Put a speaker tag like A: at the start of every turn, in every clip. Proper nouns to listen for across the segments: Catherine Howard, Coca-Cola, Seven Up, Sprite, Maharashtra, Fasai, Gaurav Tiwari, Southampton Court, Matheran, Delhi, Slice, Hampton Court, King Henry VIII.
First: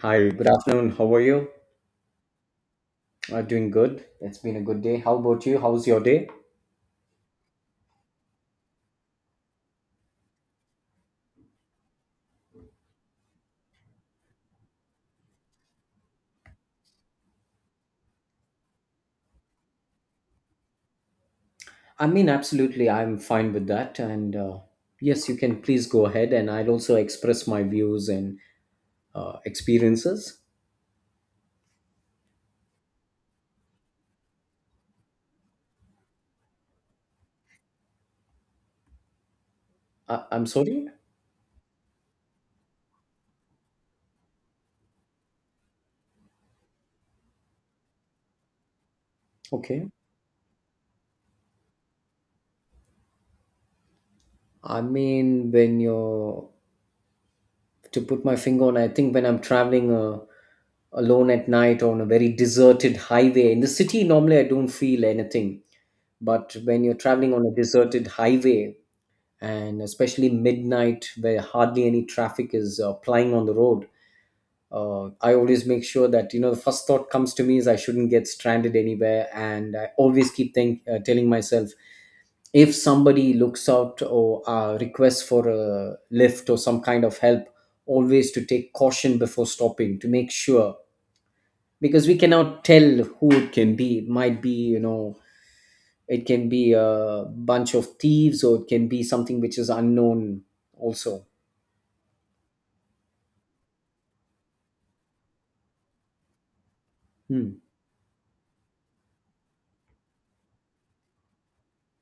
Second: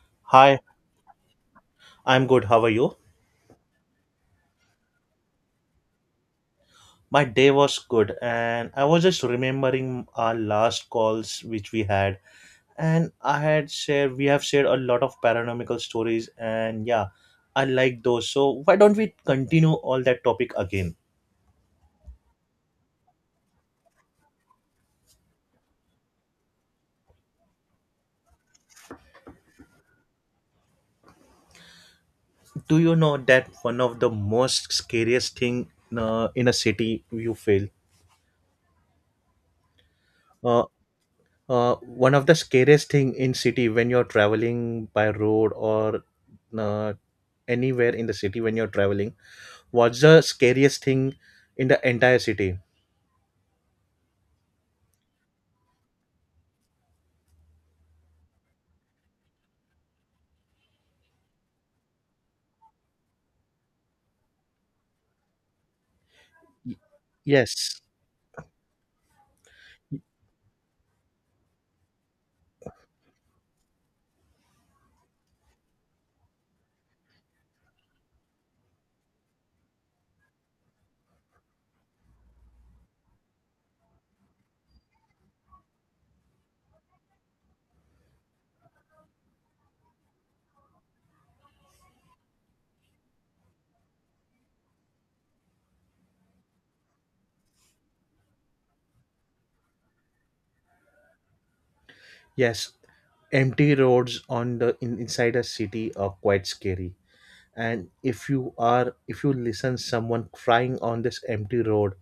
A: Hi, good
B: Hi,
A: afternoon. How are you?
B: I'm good. How are you?
A: I'm doing good. It's been a good day. How about you? How's your day?
B: My day was good, and I was just remembering our last calls which we had, and I had shared we have shared a lot of paranormal stories, and yeah, I like those. So why don't we continue all that topic again?
A: I mean, absolutely, I'm fine with that. And yes, you can please go ahead, and I'll also express my views and experiences.
B: Do you know that one of the most scariest thing in a city you feel?
A: I'm
B: Uh,
A: sorry.
B: One of the scariest thing in city when you're traveling by road or uh, anywhere in the city when you're traveling.
A: Okay.
B: What's the scariest thing in the entire city?
A: I mean, when you're to put my finger on, I think when I'm traveling alone at night on a very deserted highway in the city, normally I don't feel anything. But
B: Y-
A: when you're traveling on a
B: Yes,
A: deserted highway, and especially midnight where hardly any traffic is plying on the road, I always make sure that, the first thought comes to me is I shouldn't get stranded anywhere. And I always keep telling myself, if somebody looks out or requests for a lift or some kind of help, always to take caution before stopping to make sure, because we cannot tell who it can be. It might be, it can be a bunch of thieves, or it can be something which is unknown also.
B: yes. Empty roads inside a city are quite scary.
A: Hmm.
B: And if you are if you listen someone crying on this empty road,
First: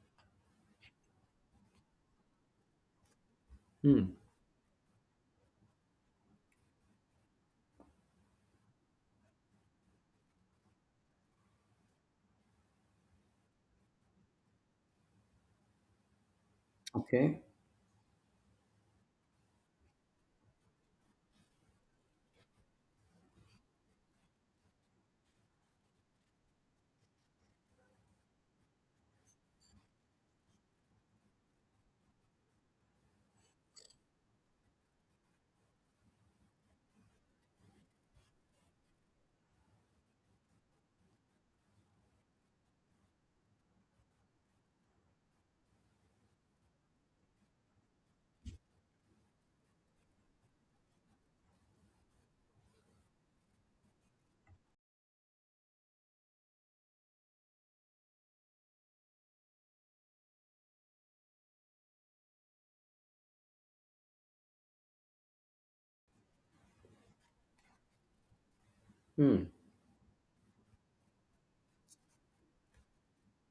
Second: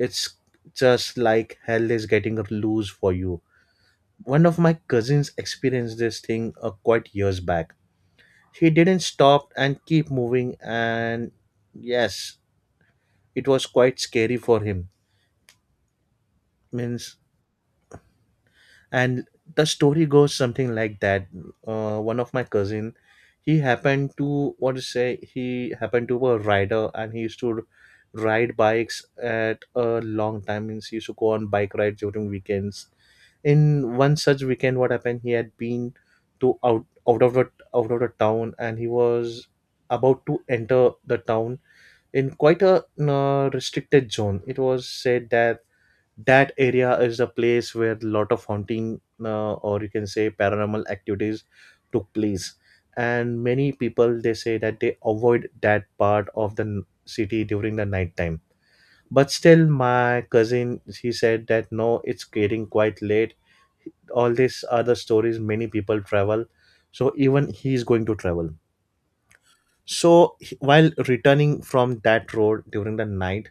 B: it's just like hell is getting loose for you.
A: Hmm.
B: One of my cousins experienced this thing quite years back. He didn't stop and keep moving, and yes, it was quite scary for him. Means,
A: Okay.
B: and the story goes something like that, one of my cousin, he happened to what to say, he happened to be a rider and he used to ride bikes at a long time, means he used to go on bike rides during weekends. In one such weekend, what happened, he had been to out of the town and he was about to enter the town in quite a restricted zone. It was said that that area is a place where a lot of haunting or you can say paranormal activities took place, and many people they say that they avoid that part of the city during the night time. But still my cousin he said that no, it's getting quite late, all these other stories, many people travel, so even he is going to travel.
A: Hmm.
B: So while returning from that road during the night,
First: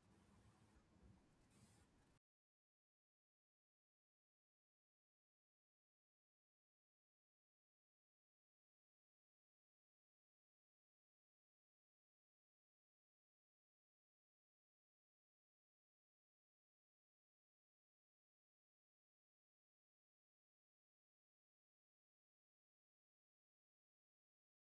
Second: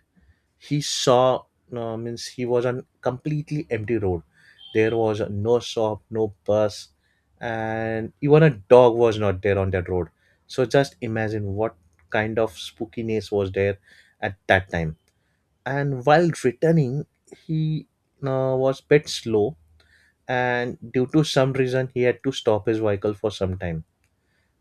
B: he saw means he was on completely empty road. There was no shop, no bus, and even a dog was not there on that road. So just imagine what kind of spookiness was there at that time. And while returning, he was bit slow, and due to some reason he had to stop his vehicle for some time.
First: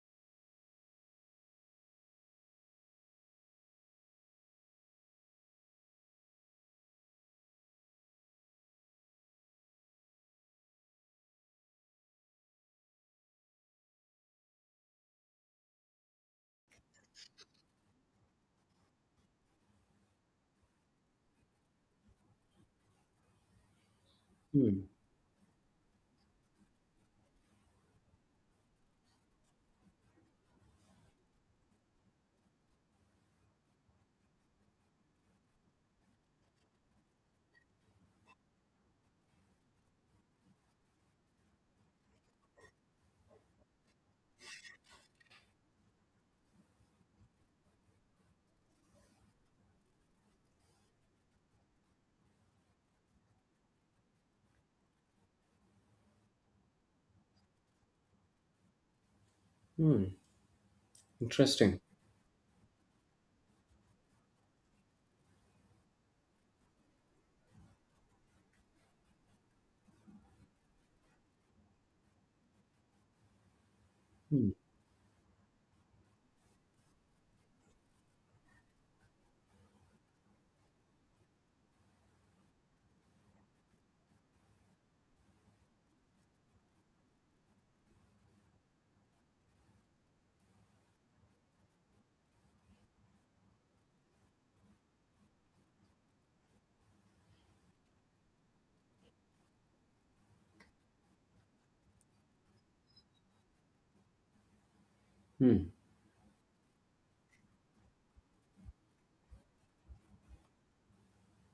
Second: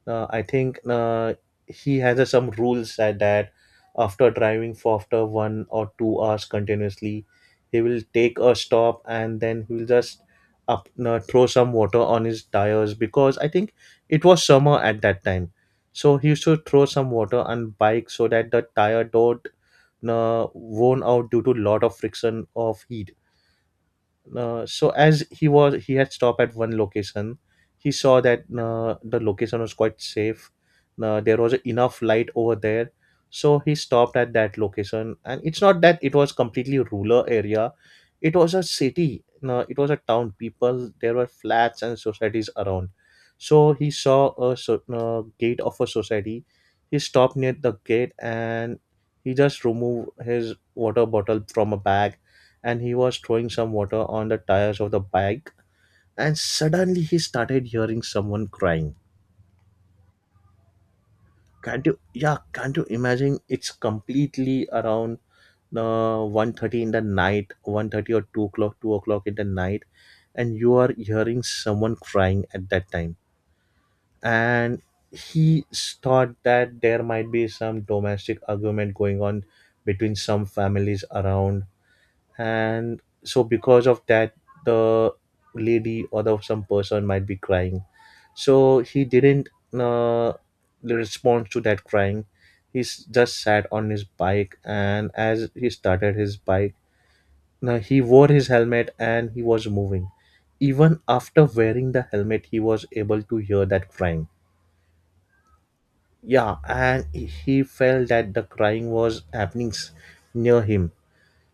B: I think he has some rules that after driving for after 1 or 2 hours continuously, he will take a stop and then he will just up throw some water on his tires because I think it was summer at that time. So he used to throw some water on bike so that the tire don't worn out due to lot of friction of heat.
A: Hmm.
B: So as he had stopped at one location, he saw that the location was quite safe. There was enough light over there, so he stopped at that location. And it's not that it was completely rural area. It was a city, it was a town, people there were flats and societies around. So he saw a gate of a society. He stopped near the gate and he just removed his water bottle from a bag, and he was throwing some water on the tires of the bike, and suddenly he started hearing someone crying.
A: Hmm. Interesting.
B: Can't you, yeah, can't you imagine, it's completely around 1:30 in the night, 1:30 or 2 o'clock, 2 o'clock in the night, and you are hearing someone crying at that time.
A: Hmm.
B: And he thought that there might be some domestic argument going on between some families around, and so because of that, the lady or the some person might be crying. So he didn't uh, respond to that crying. He just sat on his bike, and as he started his bike, now he wore his helmet and he was moving. Even after wearing the helmet, he was able to hear that crying.
A: Hmm.
B: Yeah, and he felt that the crying was happening near him.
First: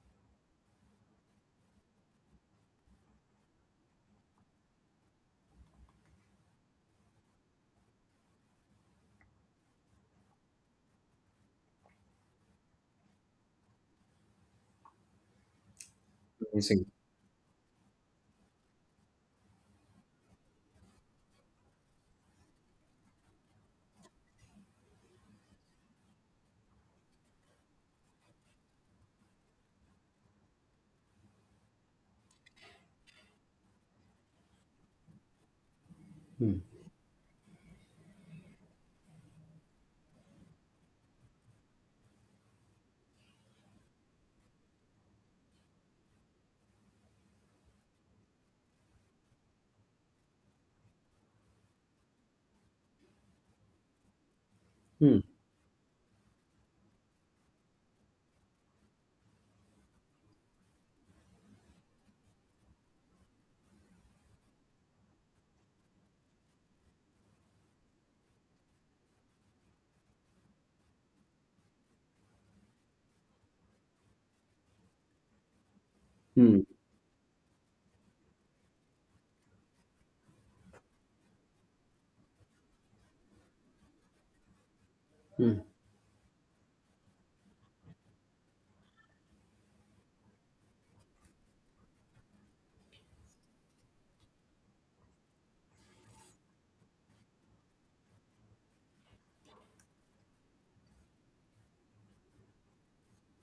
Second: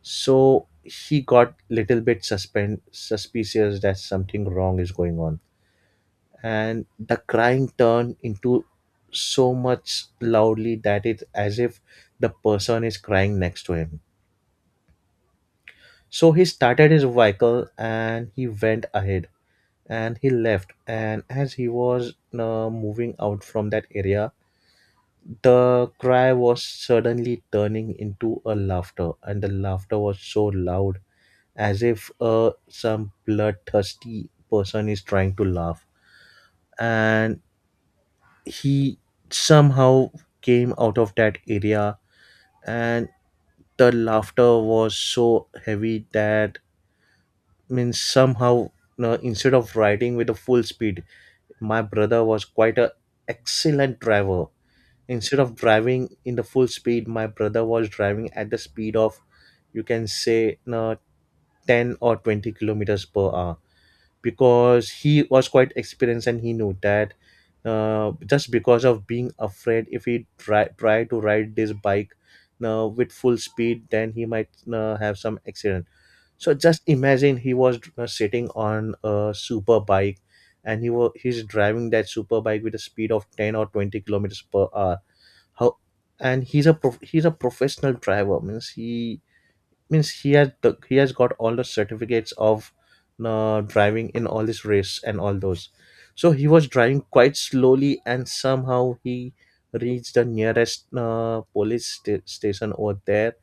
B: So he got little bit suspicious that something wrong is going on. And the crying turned into so much loudly that it's as if the person is crying next to him. So he
A: Amazing.
B: started his vehicle and he went ahead and he left. And as he was moving out from that area, the cry was suddenly turning into a laughter, and the laughter was so loud as if some bloodthirsty person is trying to laugh.
A: Hmm.
B: And he somehow came out of that area, and the laughter was so heavy that, means somehow no, instead of riding with a full speed, my brother was quite a excellent driver.
A: Hmm.
B: Instead of driving in the full speed, my brother was driving at the speed of, you can say, no, 10 or 20 kilometers per hour, because he was quite experienced and he knew that just because of being afraid, if he try to ride this bike with full speed, then he might have some accident. So
A: Hmm.
B: just imagine, he was sitting on a super bike, and he's driving that super bike with a speed of 10 or 20 kilometers per hour.
A: Hmm.
B: How? And he's a professional driver, means he, means he has got all the certificates of driving in all this race and all those. So he was driving quite slowly, and somehow he reached the nearest police station over there.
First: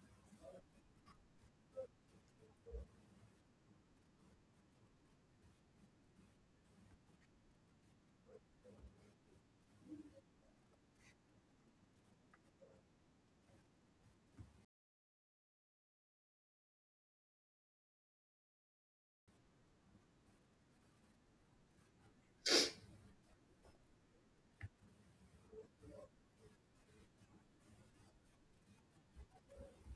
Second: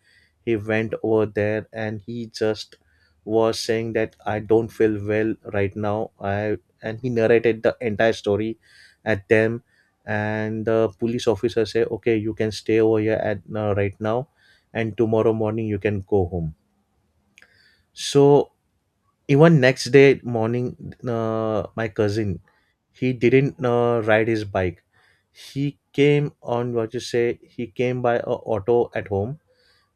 B: He went over there and he just was saying that I don't feel well right now, I, and he narrated the entire story at them. And the police officer say okay, you can stay over here at right now, and tomorrow morning you can go home. So even next day morning, my cousin, he didn't ride his bike. He came on what you say. He came by a auto at home,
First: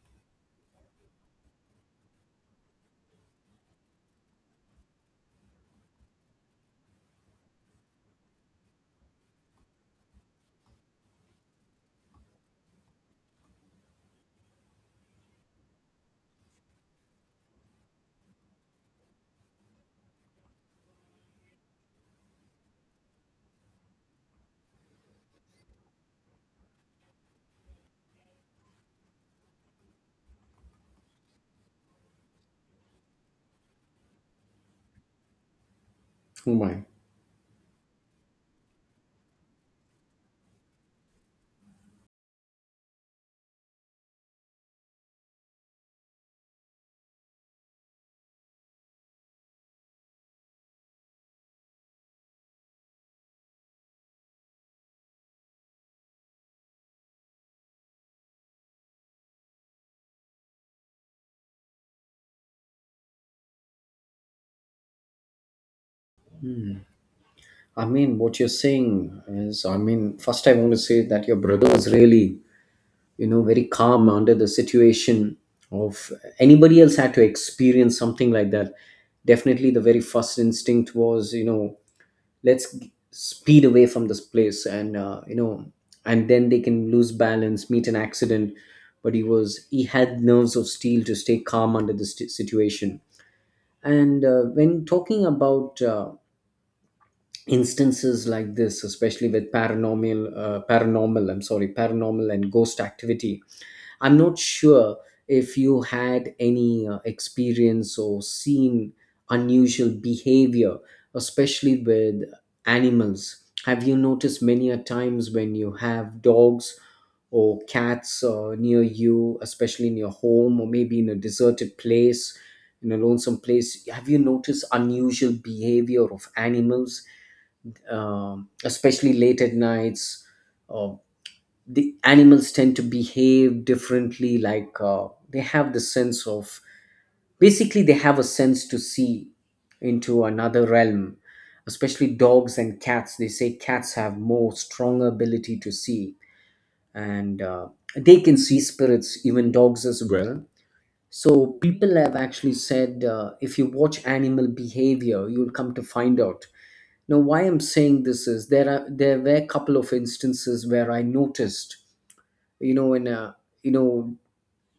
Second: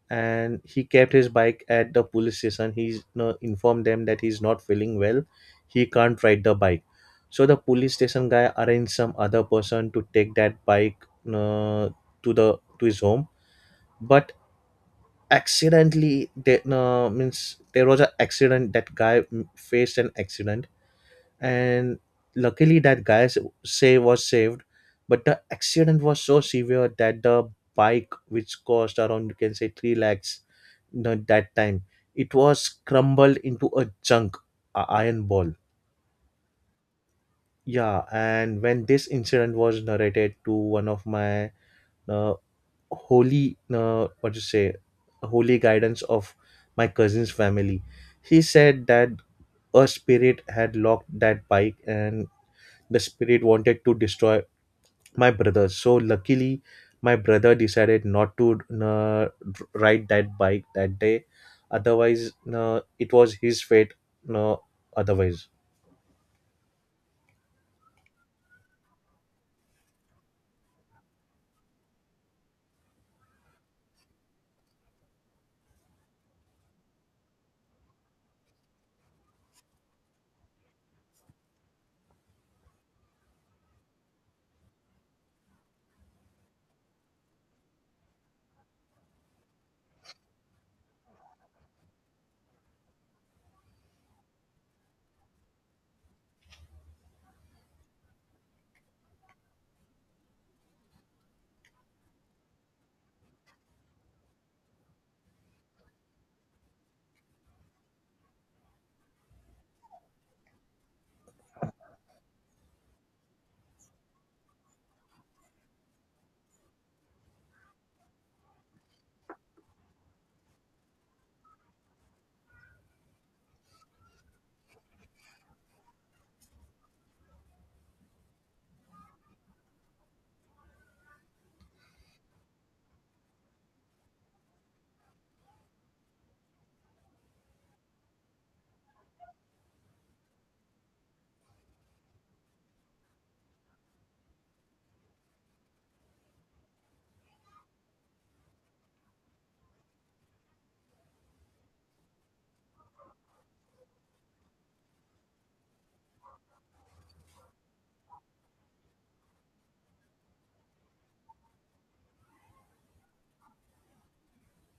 B: and he kept his bike at the police station. He informed them that he's not feeling well. He can't ride the bike. So the police station guy arranged some other person to take that bike uh, to the to his home. But accidentally they no, means there was an accident, that guy faced an accident. And luckily that guy say was saved, but the accident was so severe that the bike which cost around, you can say, 3 lakhs no, that time, it was crumbled into a junk, a iron ball.
A: Oh my.
B: Yeah, and when this incident was narrated to one of my uh, holy, what to say, holy guidance of my cousin's family, he said that a spirit had locked that bike, and the spirit wanted to destroy my brother. So luckily my brother decided not to ride that bike that day, otherwise it was his fate. uh, Otherwise.
A: I mean, what you're saying is, I mean, first I want to say that your brother was really, very calm under the situation of anybody else had to experience something like that. Definitely, the very first instinct was, let's speed away from this place, and and then they can lose balance, meet an accident. But he had nerves of steel to stay calm under this situation. And when talking about instances like this, especially with paranormal and ghost activity. I'm not sure if you had any experience or seen unusual behavior, especially with animals. Have you noticed many a times when you have dogs or cats near you, especially in your home or maybe in a deserted place, in a lonesome place? Have you noticed unusual behavior of animals, especially late at nights? Uh, the animals tend to behave differently, like they have the sense of, basically they have a sense to see into another realm, especially dogs and cats. They say cats have more stronger ability to see, and they can see spirits, even dogs as well. So people have actually said, if you watch animal behavior, you'll come to find out. Now why I'm saying this is, there were a couple of instances where I noticed, in a, you know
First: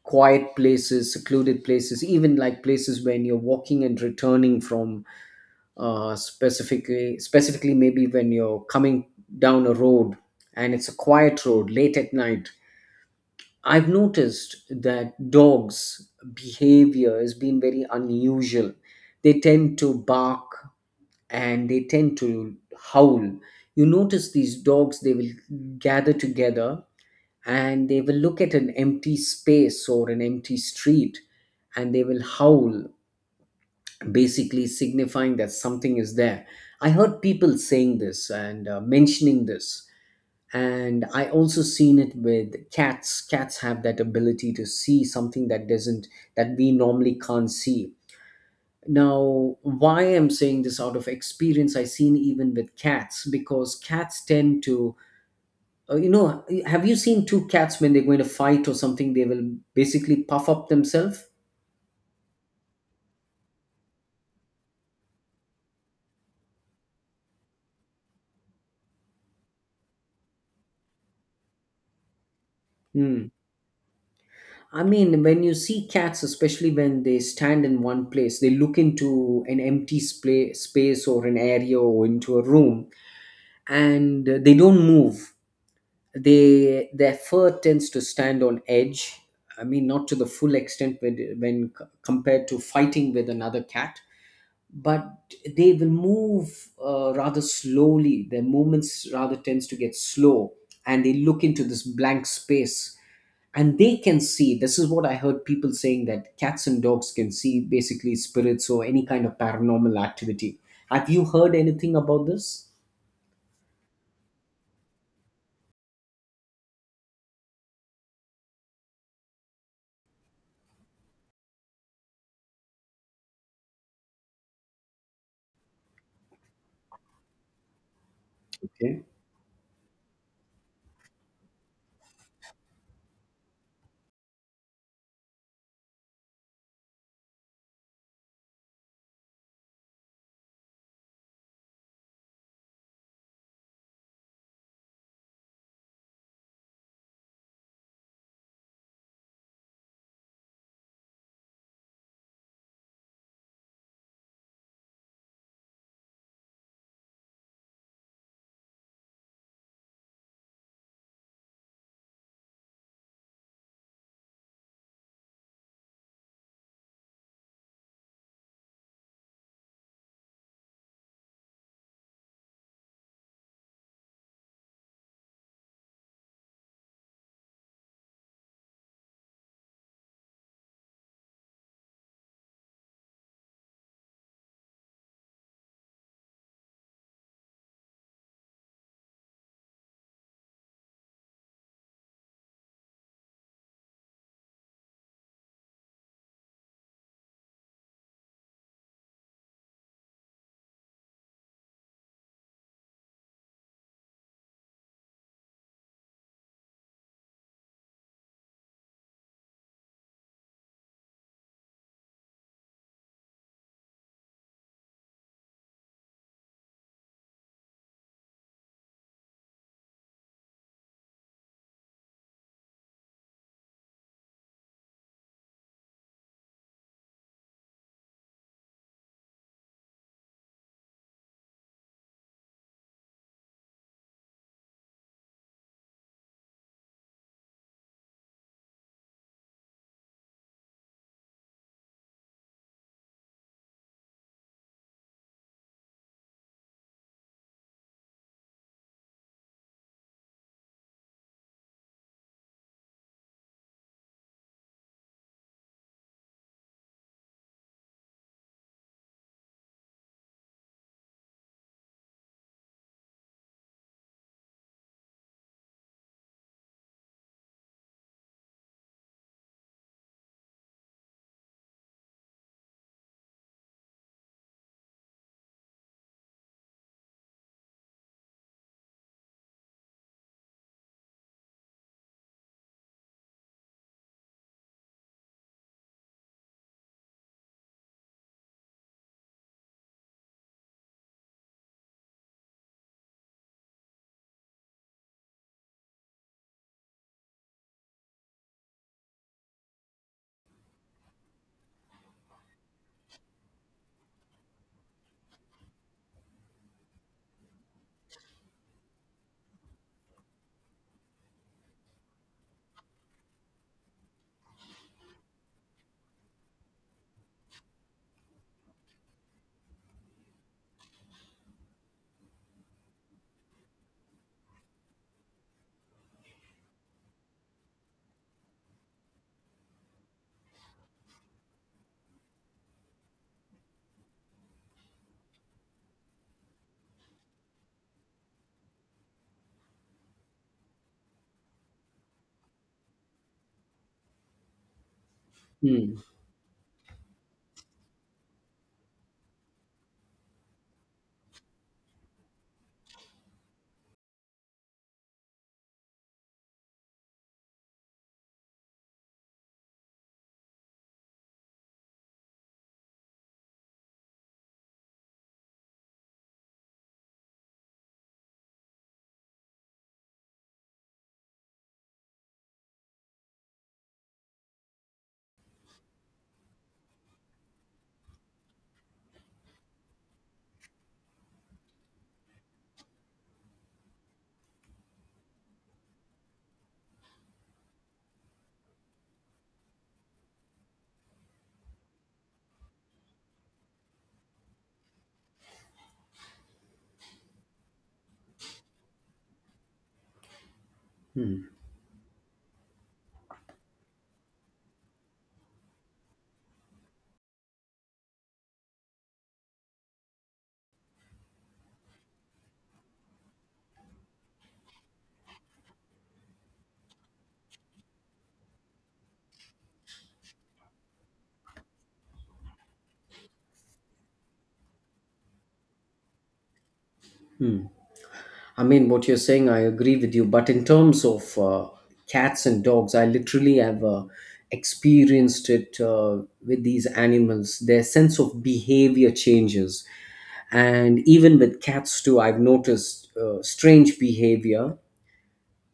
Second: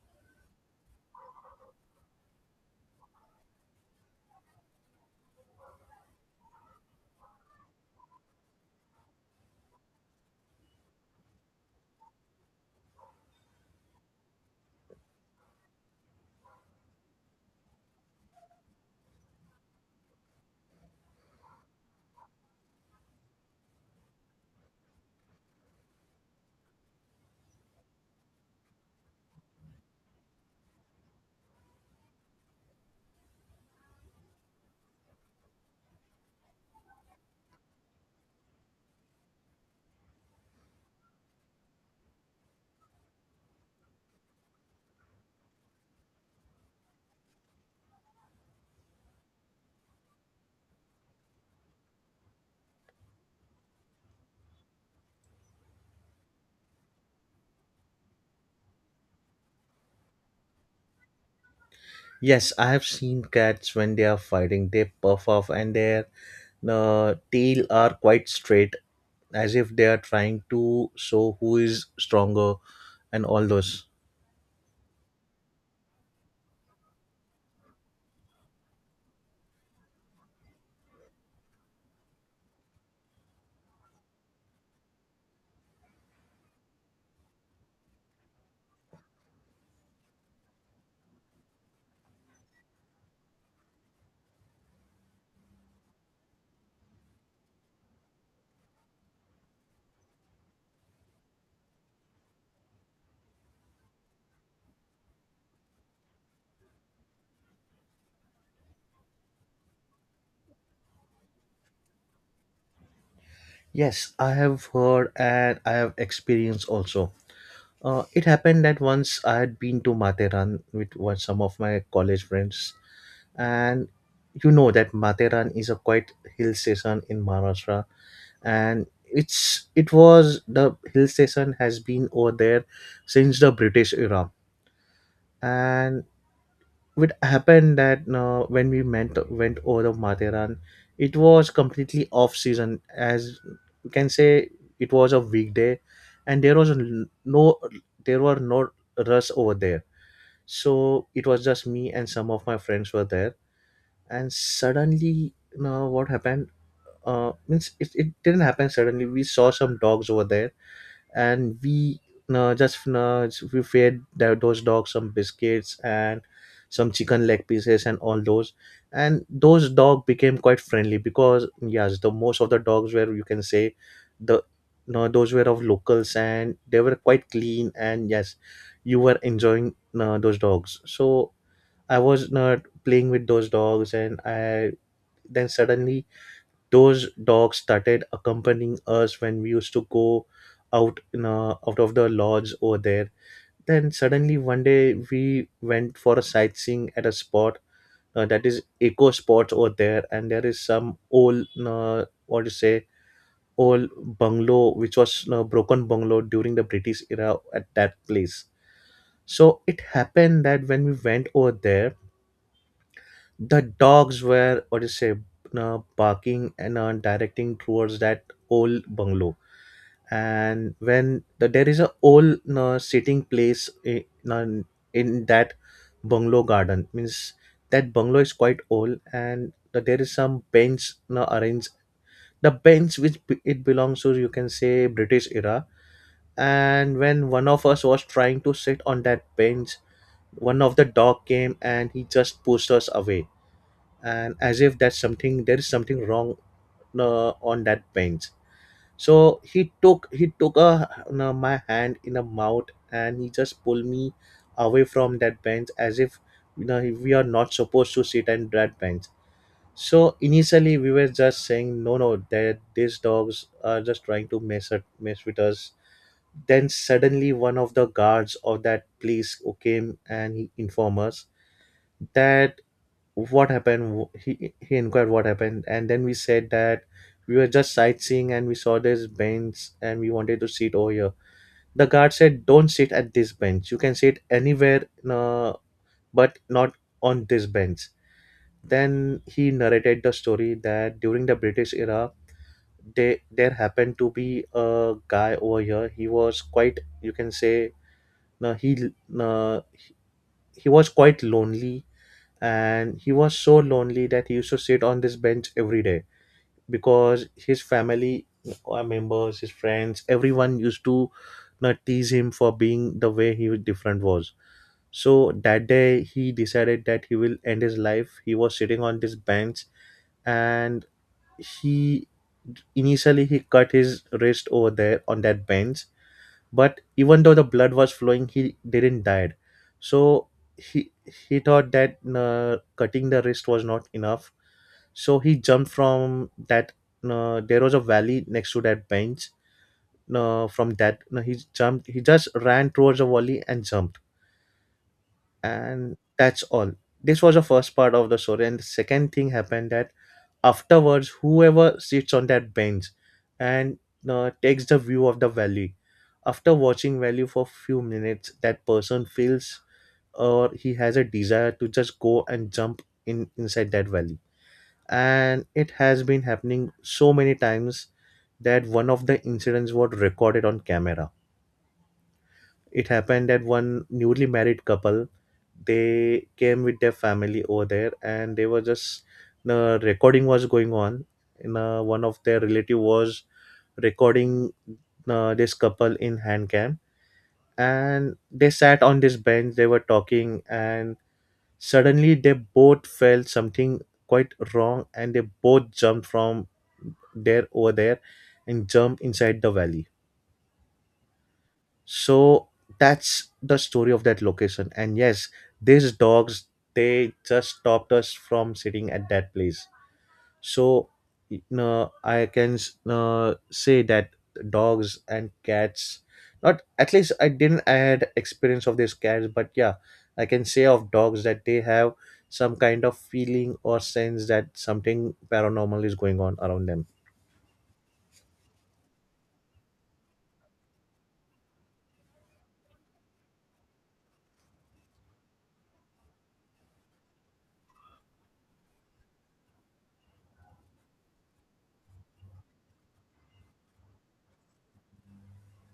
A: quiet places, secluded places, even like places when you're walking and returning from, specifically maybe when you're coming down a road. And it's a quiet road late at night. I've noticed that dogs behavior has been very unusual. They tend to bark, and they tend to howl. You notice these dogs, they will gather together, and they will look at an empty space or an empty street, and they will howl, basically signifying that something is there. I heard people saying this and mentioning this. And I also seen it with cats. Cats have that ability to see something that doesn't, that we normally can't see. Now, why I'm saying this out of experience, I seen even with cats, because cats tend to, have you seen two cats when they're going to fight or something? They will basically puff up themselves.
B: Yes, I have seen cats when they are fighting, they puff off and their tail are quite straight, as if they are trying to show who is stronger, and
A: Hmm.
B: all those.
A: I mean, when you see cats, especially when they stand in one place, they look into an empty space or an area or into a room, and they don't move. They, their fur tends to stand on edge. I mean, not to the full extent when, compared to fighting with another cat, but they will move rather slowly, their movements rather tends to get slow, and they look into this blank space, and they can see. This is what I heard people saying, that cats and dogs can see basically spirits or any kind of paranormal activity. Have you heard anything about this?
B: Yes, I have heard and I have experienced also. It happened that once I had been to Materan with one, some of my college friends, and you know that Materan is a quite hill station in Maharashtra, and
A: Okay.
B: it was the hill station has been over there since the British era, and it happened that when we went over to Matheran, it was completely off season. As you can say, it was a weekday, and there was no, there were no rush over there. So it was just me and some of my friends were there, and suddenly, you know, what happened? Means it didn't happen suddenly. We saw some dogs over there, and we fed those dogs some biscuits and some chicken leg pieces and all those, and those dog became quite friendly, because yes, the most of the dogs were, you can say, the no, those were of locals and they were quite clean. And yes, you were enjoying those dogs, so I was not playing with those dogs. And I then suddenly those dogs started accompanying us when we used to go out in out of the lodge over there. Then suddenly one day we went for a sightseeing at a spot, that is eco spots over there, and there is some old, what to say old bungalow which was broken bungalow during the British era at that place. So it happened that when we went over there, the dogs were, what do you say, barking and directing towards that old bungalow. And when the, there is a old sitting place in that bungalow garden, means that bungalow is quite old, and the, there is some bench now arranged. The bench which it belongs to, you can say, British era. And when one of us was trying to sit on that bench, one of the dog came and he just pushed us away, and as if that's something, there is something wrong on that bench. So he took a no, my hand in a mouth, and he just pulled me away from that bench, as if, you know, we are not supposed to sit on that bench. So initially we were just saying no no, that these dogs are just trying to mess with us. Then suddenly one of the guards of that place who came and he informed us that what happened. He inquired what happened, and then we said that we were just sightseeing and we saw this bench and we wanted to sit over here. The guard said, don't sit at this bench, you can sit anywhere, but not on this bench. Then he narrated the story that during the British era, there happened to be a guy over here. He was quite, you can say, no he uh, he was quite lonely, and he was so lonely that he used to sit on this bench every day, because his family members, his friends, everyone used to not tease him for being the way he was different was. So that day he decided that he will end his life. He was sitting on this bench, and he initially he cut his wrist over there on that bench, but even though the blood was flowing, he didn't die. So he he thought that cutting the wrist was not enough. So he jumped from that, there was a valley next to that bench. From that No, he jumped, he just ran towards the valley and jumped, and that's all. This was the first part of the story, and the second thing happened that afterwards whoever sits on that bench and takes the view of the valley, after watching valley for few minutes, that person feels, or he has a desire to just go and jump in inside that valley. And it has been happening so many times that one of the incidents was recorded on camera. It happened that one newly married couple, they came with their family over there, and they were just, the recording was going on. In One of their relative was recording this couple in hand cam, and they sat on this bench, they were talking, and suddenly they both felt something quite wrong, and they both jumped from there over there, and jumped inside the valley. So that's the story of that location. And yes, these dogs, they just stopped us from sitting at that place. So you know, I can say that, dogs and cats, not at least, I didn't, I had experience of these cats, but yeah, I can say of dogs that they have some kind of feeling or sense that something paranormal is going on around them.
A: I mean, what you're saying, I agree with you. But in terms of cats and dogs, I literally have experienced it with these animals. Their sense of behavior changes. And even with cats, too, I've noticed strange behavior.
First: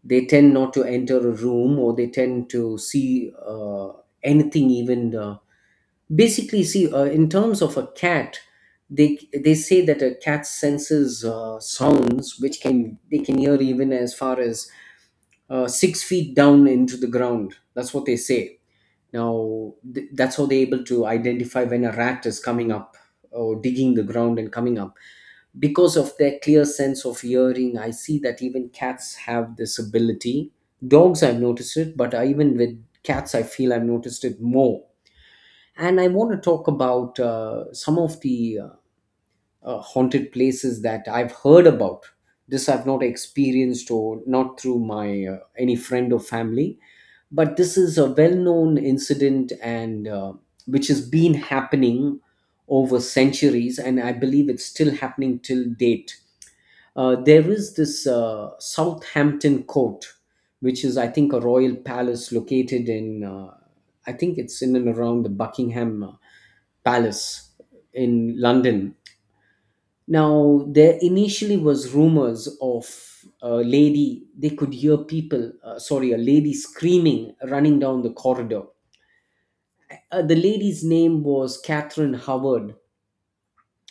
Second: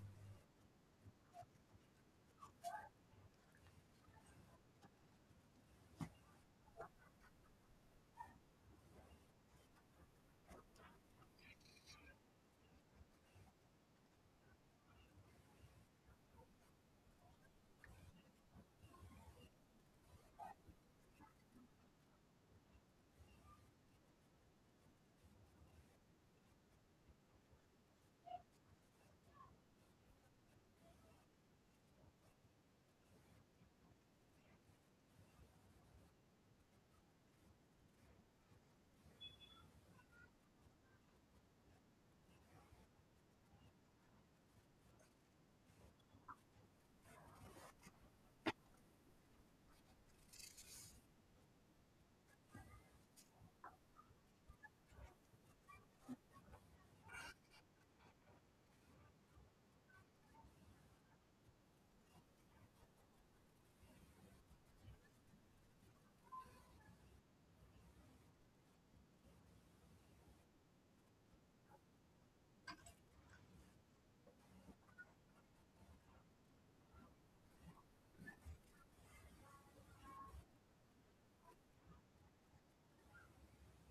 A: They tend not to enter a room, or they tend to see anything, even. Basically see, in terms of a cat, they they say that a cat senses sounds which can, they can hear even as far as 6 feet down into the ground. That's what they say. Now that's how they're able to identify when a rat is coming up or digging the ground and coming up, because of their clear sense of hearing, I see that even cats have this ability. Dogs, I've noticed it, but I, even with cats I feel I've noticed it more. And I want to talk about some of the haunted places that I've heard about. This I've not experienced or not through my any friend or family, but this is a well-known incident and which has been happening over centuries, and I believe it's still happening till date. There is this Southampton Court, which is I think a royal palace located in, I think it's in and around the Buckingham Palace in London. Now, there initially was rumors of a lady, they could hear people, sorry, a lady screaming running down the corridor. The lady's name was Catherine Howard.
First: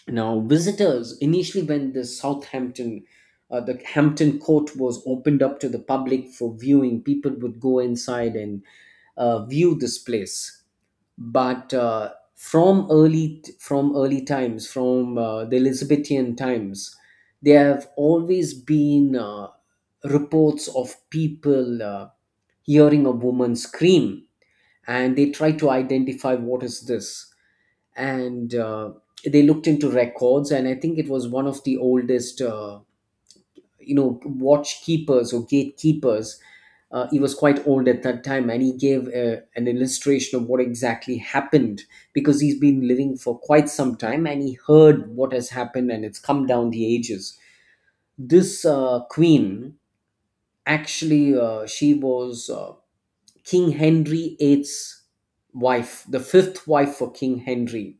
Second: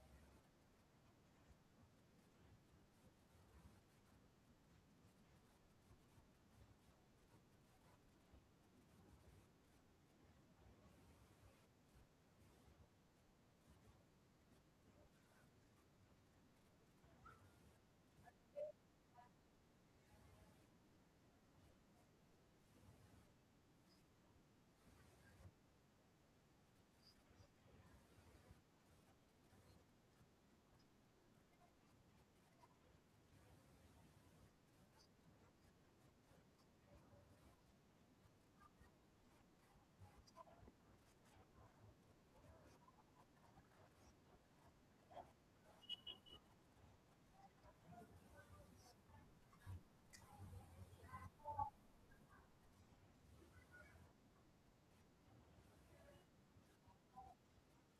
A: Now, visitors initially, when the Southampton, the Hampton Court was opened up to the public for viewing, people would go inside and view this place. But from early times, from the Elizabethan times, there have always been reports of people hearing a woman scream. And they try to identify what is this. And they looked into records, and I think it was one of the oldest watchkeepers or gatekeepers. He was quite old at that time, and he gave an illustration of what exactly happened, because he's been living for quite some time and he heard what has happened, and it's come down the ages. This queen actually, she was King Henry VIII's wife, the fifth wife for King Henry.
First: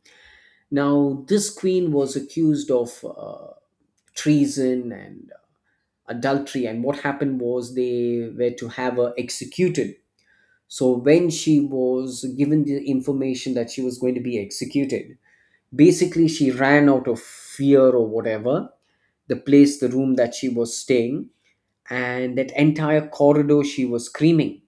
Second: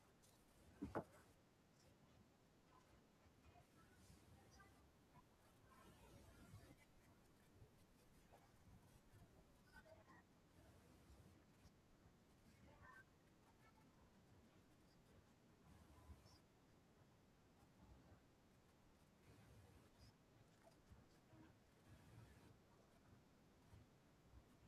A: Now this queen was accused of treason and adultery, and what happened was they were to have her executed. So when she was given the information that she was going to be executed, basically she ran out of fear or whatever, the place, the room that she was staying, and that entire corridor she was screaming.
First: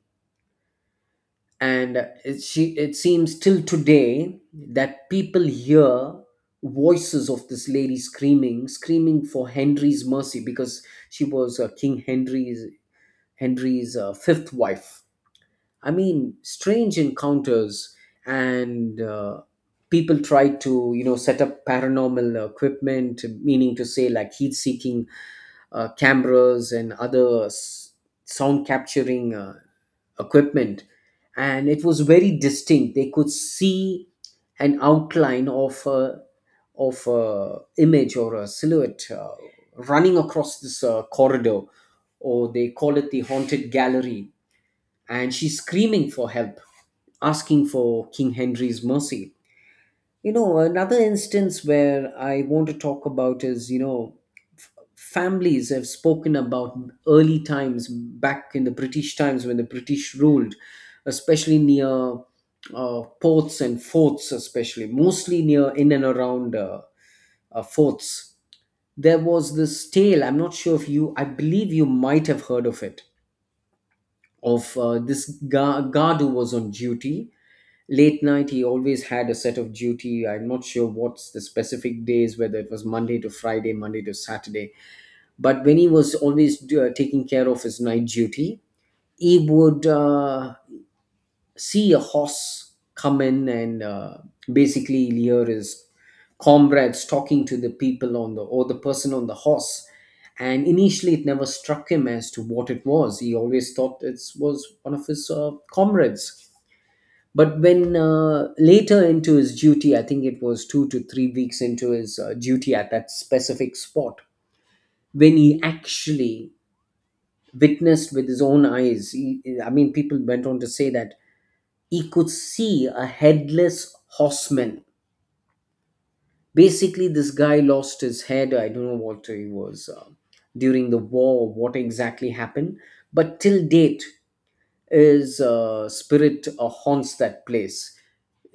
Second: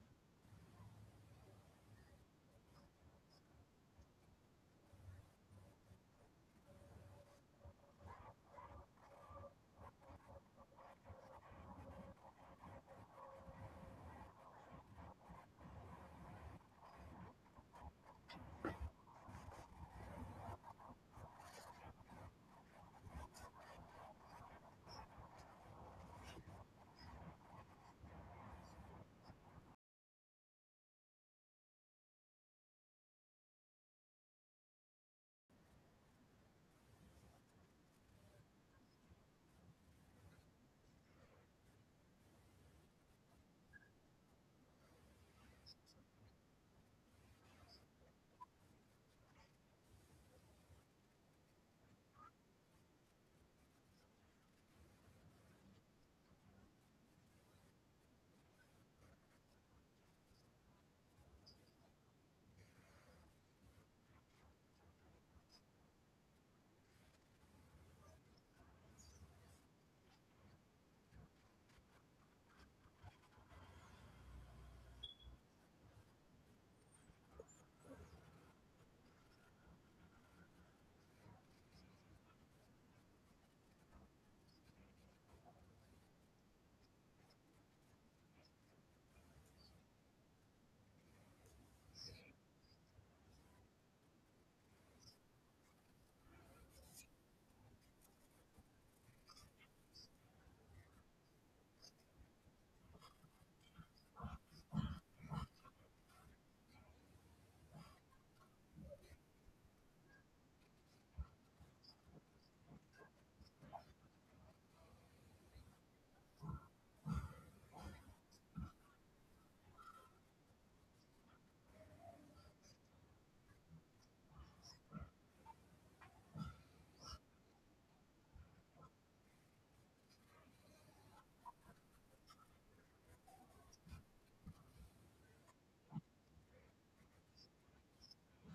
A: And it, she, it seems till today that people hear voices of this lady screaming, screaming for Henry's mercy, because she was king henry's Henry's fifth wife. I mean, strange encounters, and people tried to, you know, set up paranormal equipment, meaning to say like heat-seeking cameras and other sound capturing equipment. And it was very distinct. They could see an outline of a image or a silhouette running across this corridor, or they call it the haunted gallery, and she's screaming for help, asking for King Henry's mercy. You know, another instance where I want to talk about is, you know, f- families have spoken about early times back in the British times when the British ruled, especially near ports and forts, especially, mostly near in and around forts. There was this tale. I'm not sure if you, I believe you might have heard of this guard who was on duty late night. He always had a set of duty. I'm not sure what's the specific days, whether it was Monday to Friday, Monday to Saturday, but when he was always taking care of his night duty, he would see a horse come in and basically here is comrades talking to the people on the, or the person on the horse. And initially it never struck him as to what it was. He always thought it was one of his comrades. But when later into his duty, I think it was 2 to 3 weeks into his duty at that specific spot, when he actually witnessed with his own eyes, he, I mean people went on to say that he could see a headless horseman. Basically, this guy lost his head. I don't know what he was during the war, what exactly happened. But till date, his spirit haunts that place.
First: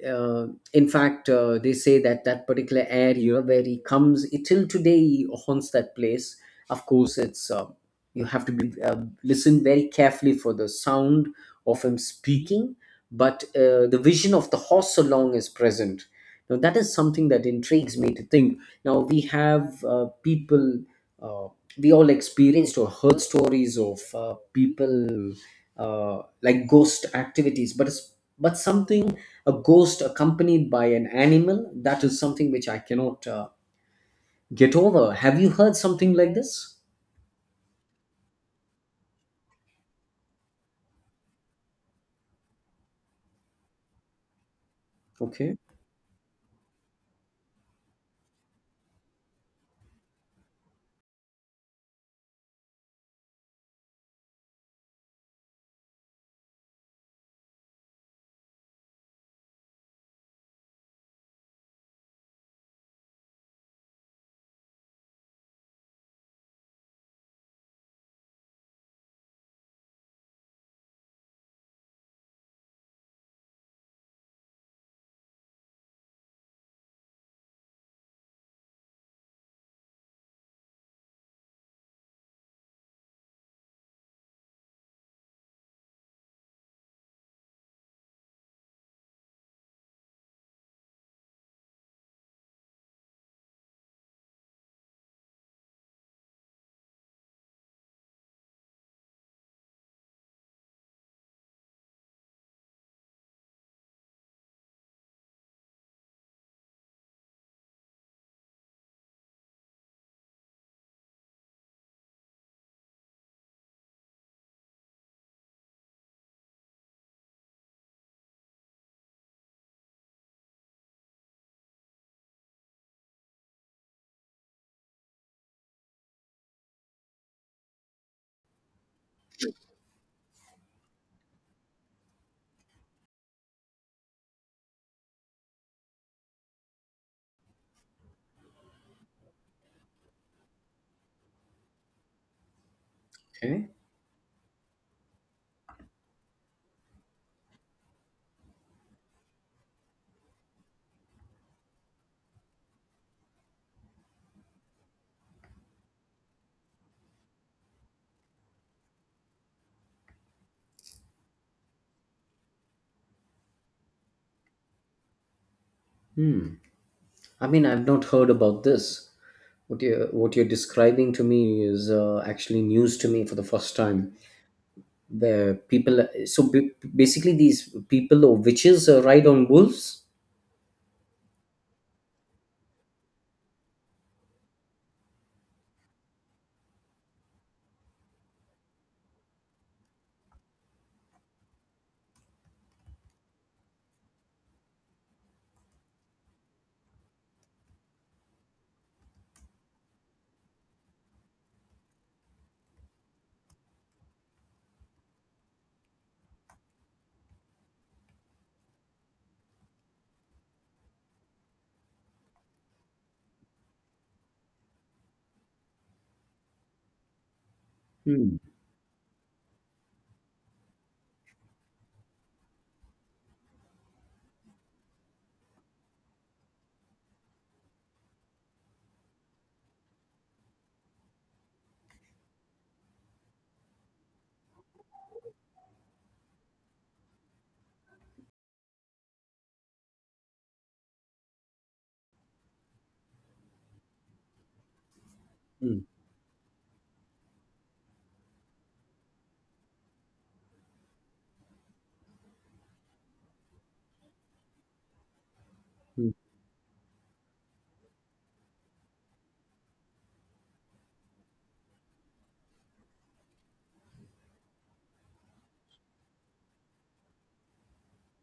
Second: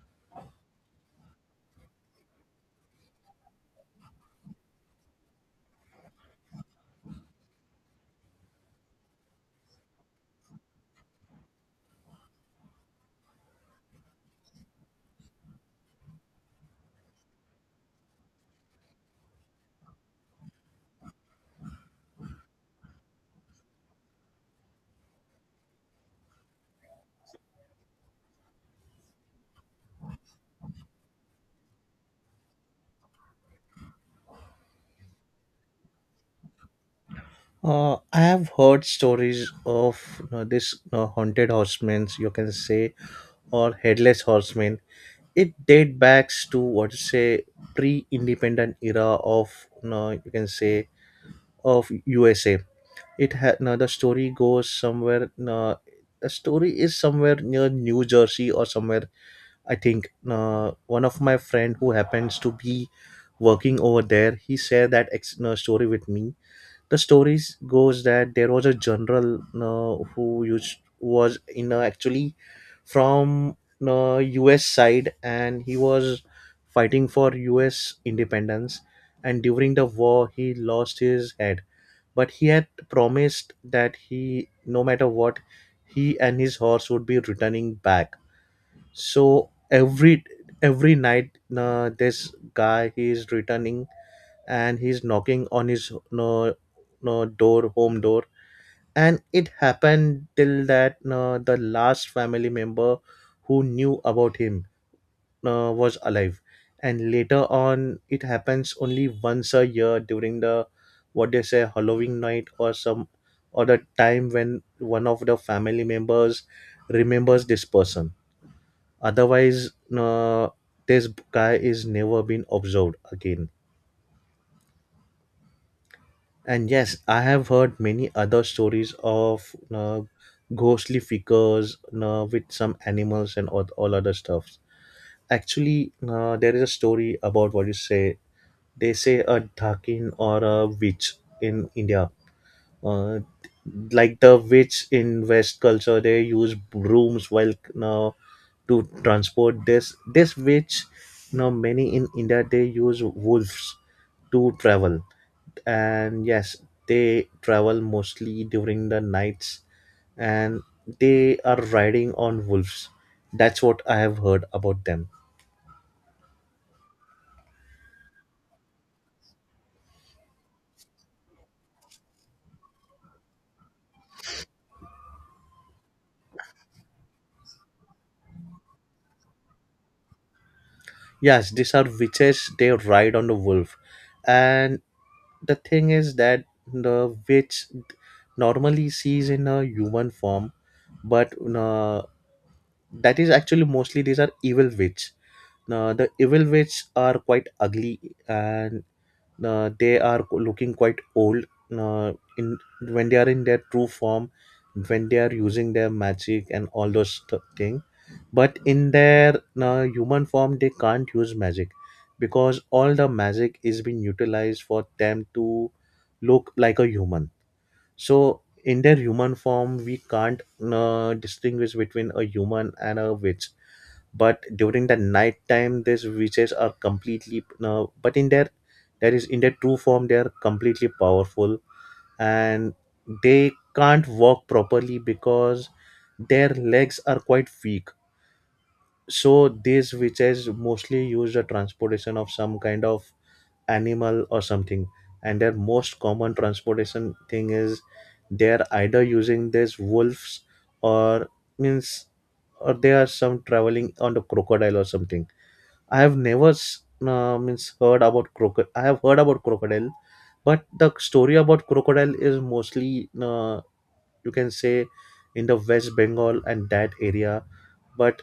A: uh, in fact, they say that that particular area where he comes, it, till today he haunts that place. Of course, it's you have to be listen very carefully for the sound of him speaking, but the vision of the horse along is present. Now that is something that intrigues me to think. Now we have people. Uh, we all experienced or heard stories of people like ghost activities, but but something, a ghost accompanied by an animal, that is something which I cannot get over. Have you heard something like this?
B: I have heard stories of, you know, this haunted horsemen, you can say, or headless horsemen. It
A: Okay.
B: date backs to what you say, pre-independent era of, you know, you can say, of USA. It had now the story goes somewhere. The story is somewhere near New Jersey or somewhere. I think one of my friend who happens to be working over there, he shared that story with me. The stories goes that there was a general who used was in actually from, US side, and he was fighting for US independence. And during the war he lost his head, but he had promised that he, no matter what, he and his horse would be returning back. So every night, this guy, he is returning, and he's knocking on his no no door, home door. And it happened till that, no, the last family member who knew about him, no, was alive. And later on it happens only once a year during the what they say Halloween night, or some, or the time when one of the family members remembers this person. Otherwise no, this guy is never been observed again. And yes, I have heard many other stories of ghostly figures with some animals and all other stuffs. Actually, there is a story about what you say. They say a dhakin, or a witch, in India. Uh,
A: Okay.
B: like the witch in West culture, they use brooms while uh, to transport this. This witch, now many in India, they use wolves to travel, and yes, they travel mostly during the nights, and they are riding on wolves. That's what I have heard about them.
A: I mean, I've not heard about this, what you, what you're describing to me is actually news to me for the first time, where people, so basically these people or witches ride on wolves.
B: Yes, these are witches, they ride on the wolf. And the thing is that the witch normally sees in a human form, but that is actually, mostly these are evil witch. Now the evil witch are quite ugly, and they are looking quite old, in when they are in their true form, when they are using their magic and all those thing. But in their human form they can't use magic, because all the magic is being utilized for them to look like a human.
A: Hmm.
B: So in their human form we can't distinguish between a human and a witch. But during the night time these witches are completely, but in their that is in their true form, they are completely powerful. And they can't walk properly because their legs are quite weak. So these witches mostly use the transportation of some kind of animal or something. And their
A: Hmm.
B: most common transportation thing is, they're either using these wolves, or means or they are some traveling on the crocodile or something. I
A: Hmm.
B: have never s- means heard about crocodile. I have heard about crocodile, but the story about crocodile is mostly, you can say, in the West Bengal and that area. But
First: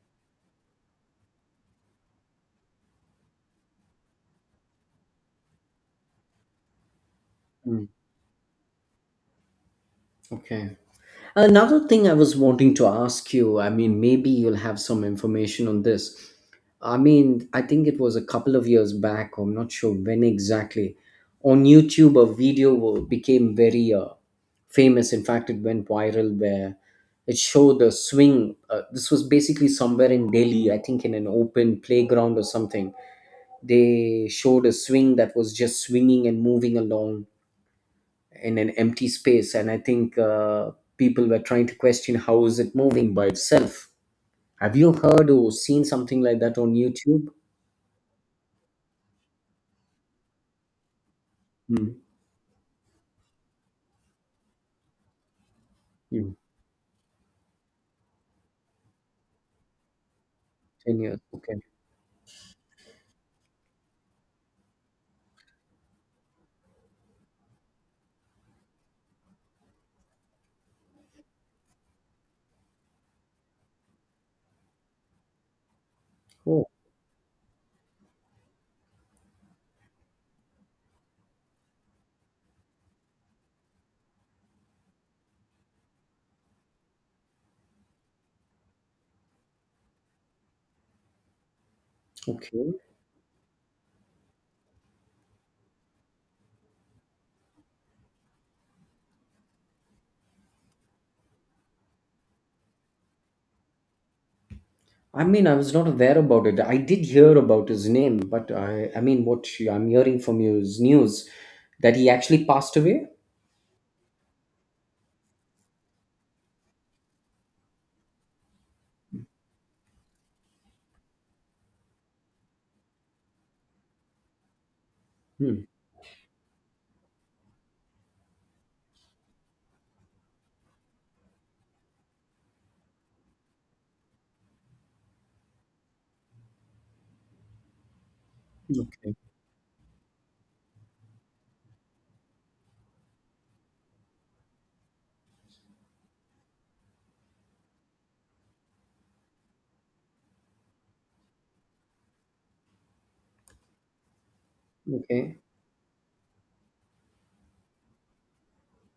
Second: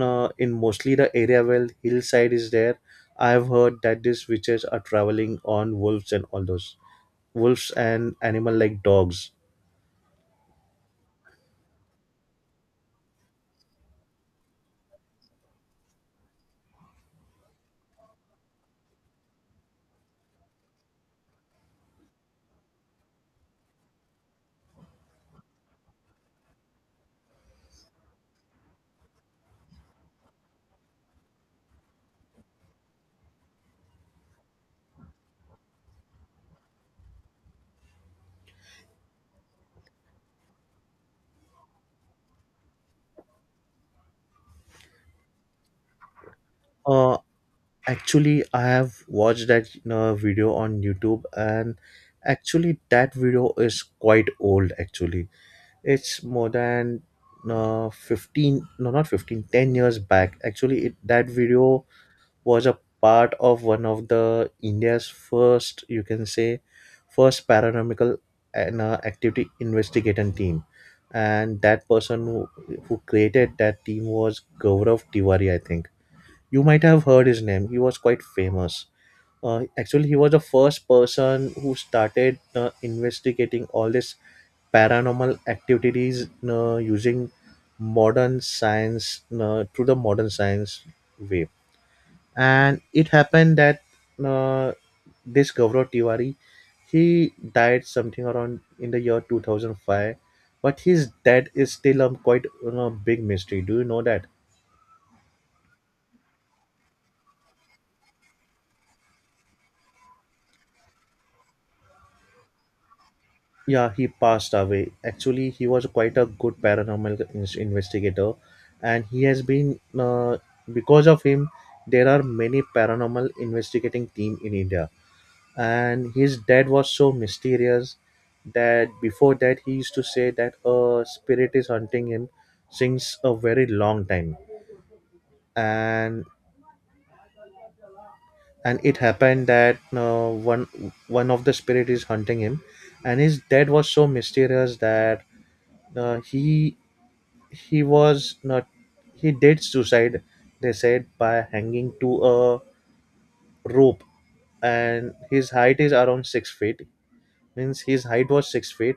B: in mostly the area where hillside is there, I have heard that these witches are traveling on wolves and all those, wolves
A: Hmm.
B: and animal like dogs.
A: Okay. Another thing I was wanting to ask you, I mean, maybe you'll have some information on this. I mean, I think it was a couple of years back, I'm not sure when exactly, on YouTube, a video became very famous. In fact, it went viral where it showed a swing. This was basically somewhere in Delhi, I think in an open playground or something. They showed a swing that was just swinging and moving along in an empty space, and I think people were trying to question, how is it moving by itself? Have you heard or seen something like that on
B: Uh,
A: YouTube?
B: Actually, I have watched that video on YouTube, and
A: Hmm.
B: actually that video is quite old actually. It's
A: You.
B: more than 15, no, not 15, 10 years back. Actually, it,
A: 10 years,
B: that
A: okay.
B: video was a part of one of the India's first, you can say, first paranormal and activity investigating team. And that person who created that team was Gaurav Tiwari, I think. You
A: Oh.
B: might have heard his name. He was quite famous. Actually, he was the first person who started investigating all this paranormal activities using modern science through the modern science way.
A: Okay.
B: And it happened that, uh, this Gaurav Tiwari, he died something around in the year 2005, but his death is still a quite, you know, big mystery. Do you know that?
A: I mean, I was not aware about it. I did hear about his name, but I mean, what I'm hearing from you is news that he actually passed away.
B: Yeah, he passed away. Actually, he was quite a good paranormal investigator, and he has been, because of him, there are many paranormal investigating team in India. And his dad was so mysterious, that before that he used to say that a spirit is hunting him since a very long time. And it happened that one of the spirit is hunting him, and his dad was so mysterious that uh, he he was not, he did suicide, they said by hanging to a rope. And
A: Okay.
B: his height is around 6 feet, means his height was 6 feet,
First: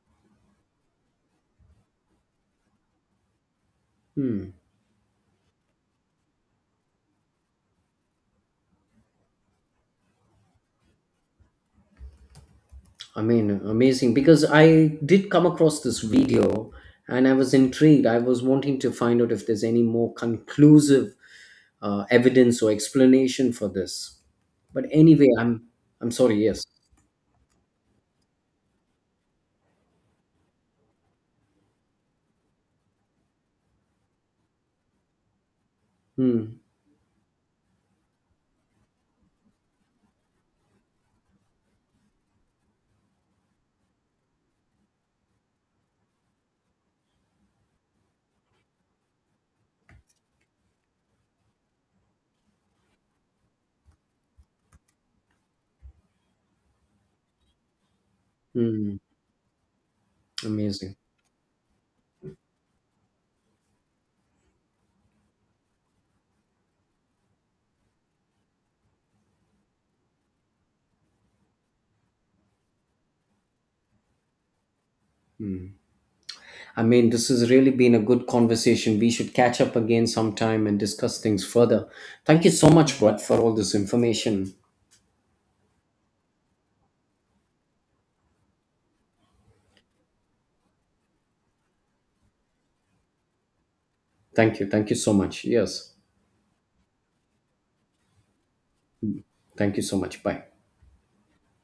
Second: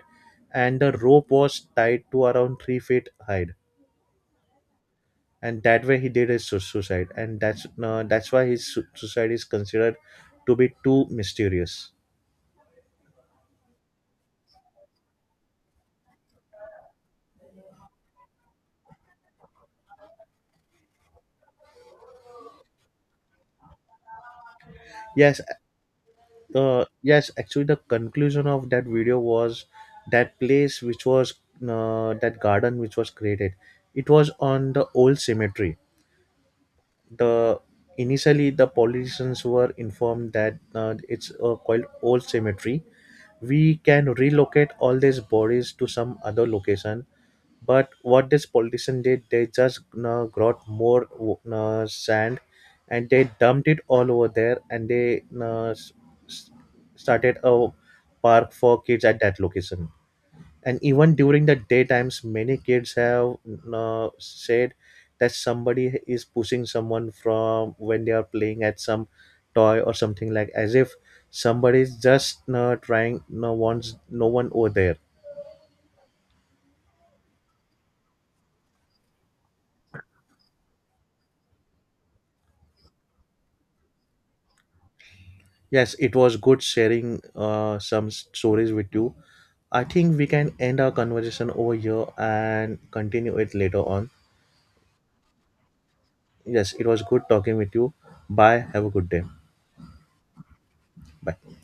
B: and the rope was tied to around 3 feet height, and that way he did his suicide. And that's why his suicide is considered to be too mysterious.
A: I mean, amazing, because I did come across this video and I was intrigued. I was wanting to find out if there's any more conclusive evidence or explanation for this. But anyway,
B: Yes.
A: I'm sorry. Yes.
B: Yes, actually the conclusion of that video was, that place which was, that garden which was created, it was on the old cemetery.
A: Hmm.
B: The Initially the politicians were informed that, it's called old cemetery, we can relocate all these bodies to some other location. But what these politicians did, they just got more sand and they dumped it all over there, and they s- started a park for
A: Hmm.
B: kids at that location. And
A: Amazing.
B: even during the daytimes, many kids have said that somebody is pushing someone from when they are playing at some toy or something, like as if somebody is just trying, no one's no one over there.
A: I mean, this has really been a good conversation. We should catch up again sometime and discuss things further. Thank you so much, Brett, for all this information.
B: Yes, it was good sharing some stories with you. I think we can end our conversation over here and continue it later on.
A: Thank you. Thank you so much. Yes.
B: Yes, it was good talking with you. Bye. Have a good day.
A: Thank you so much. Bye.
B: Bye.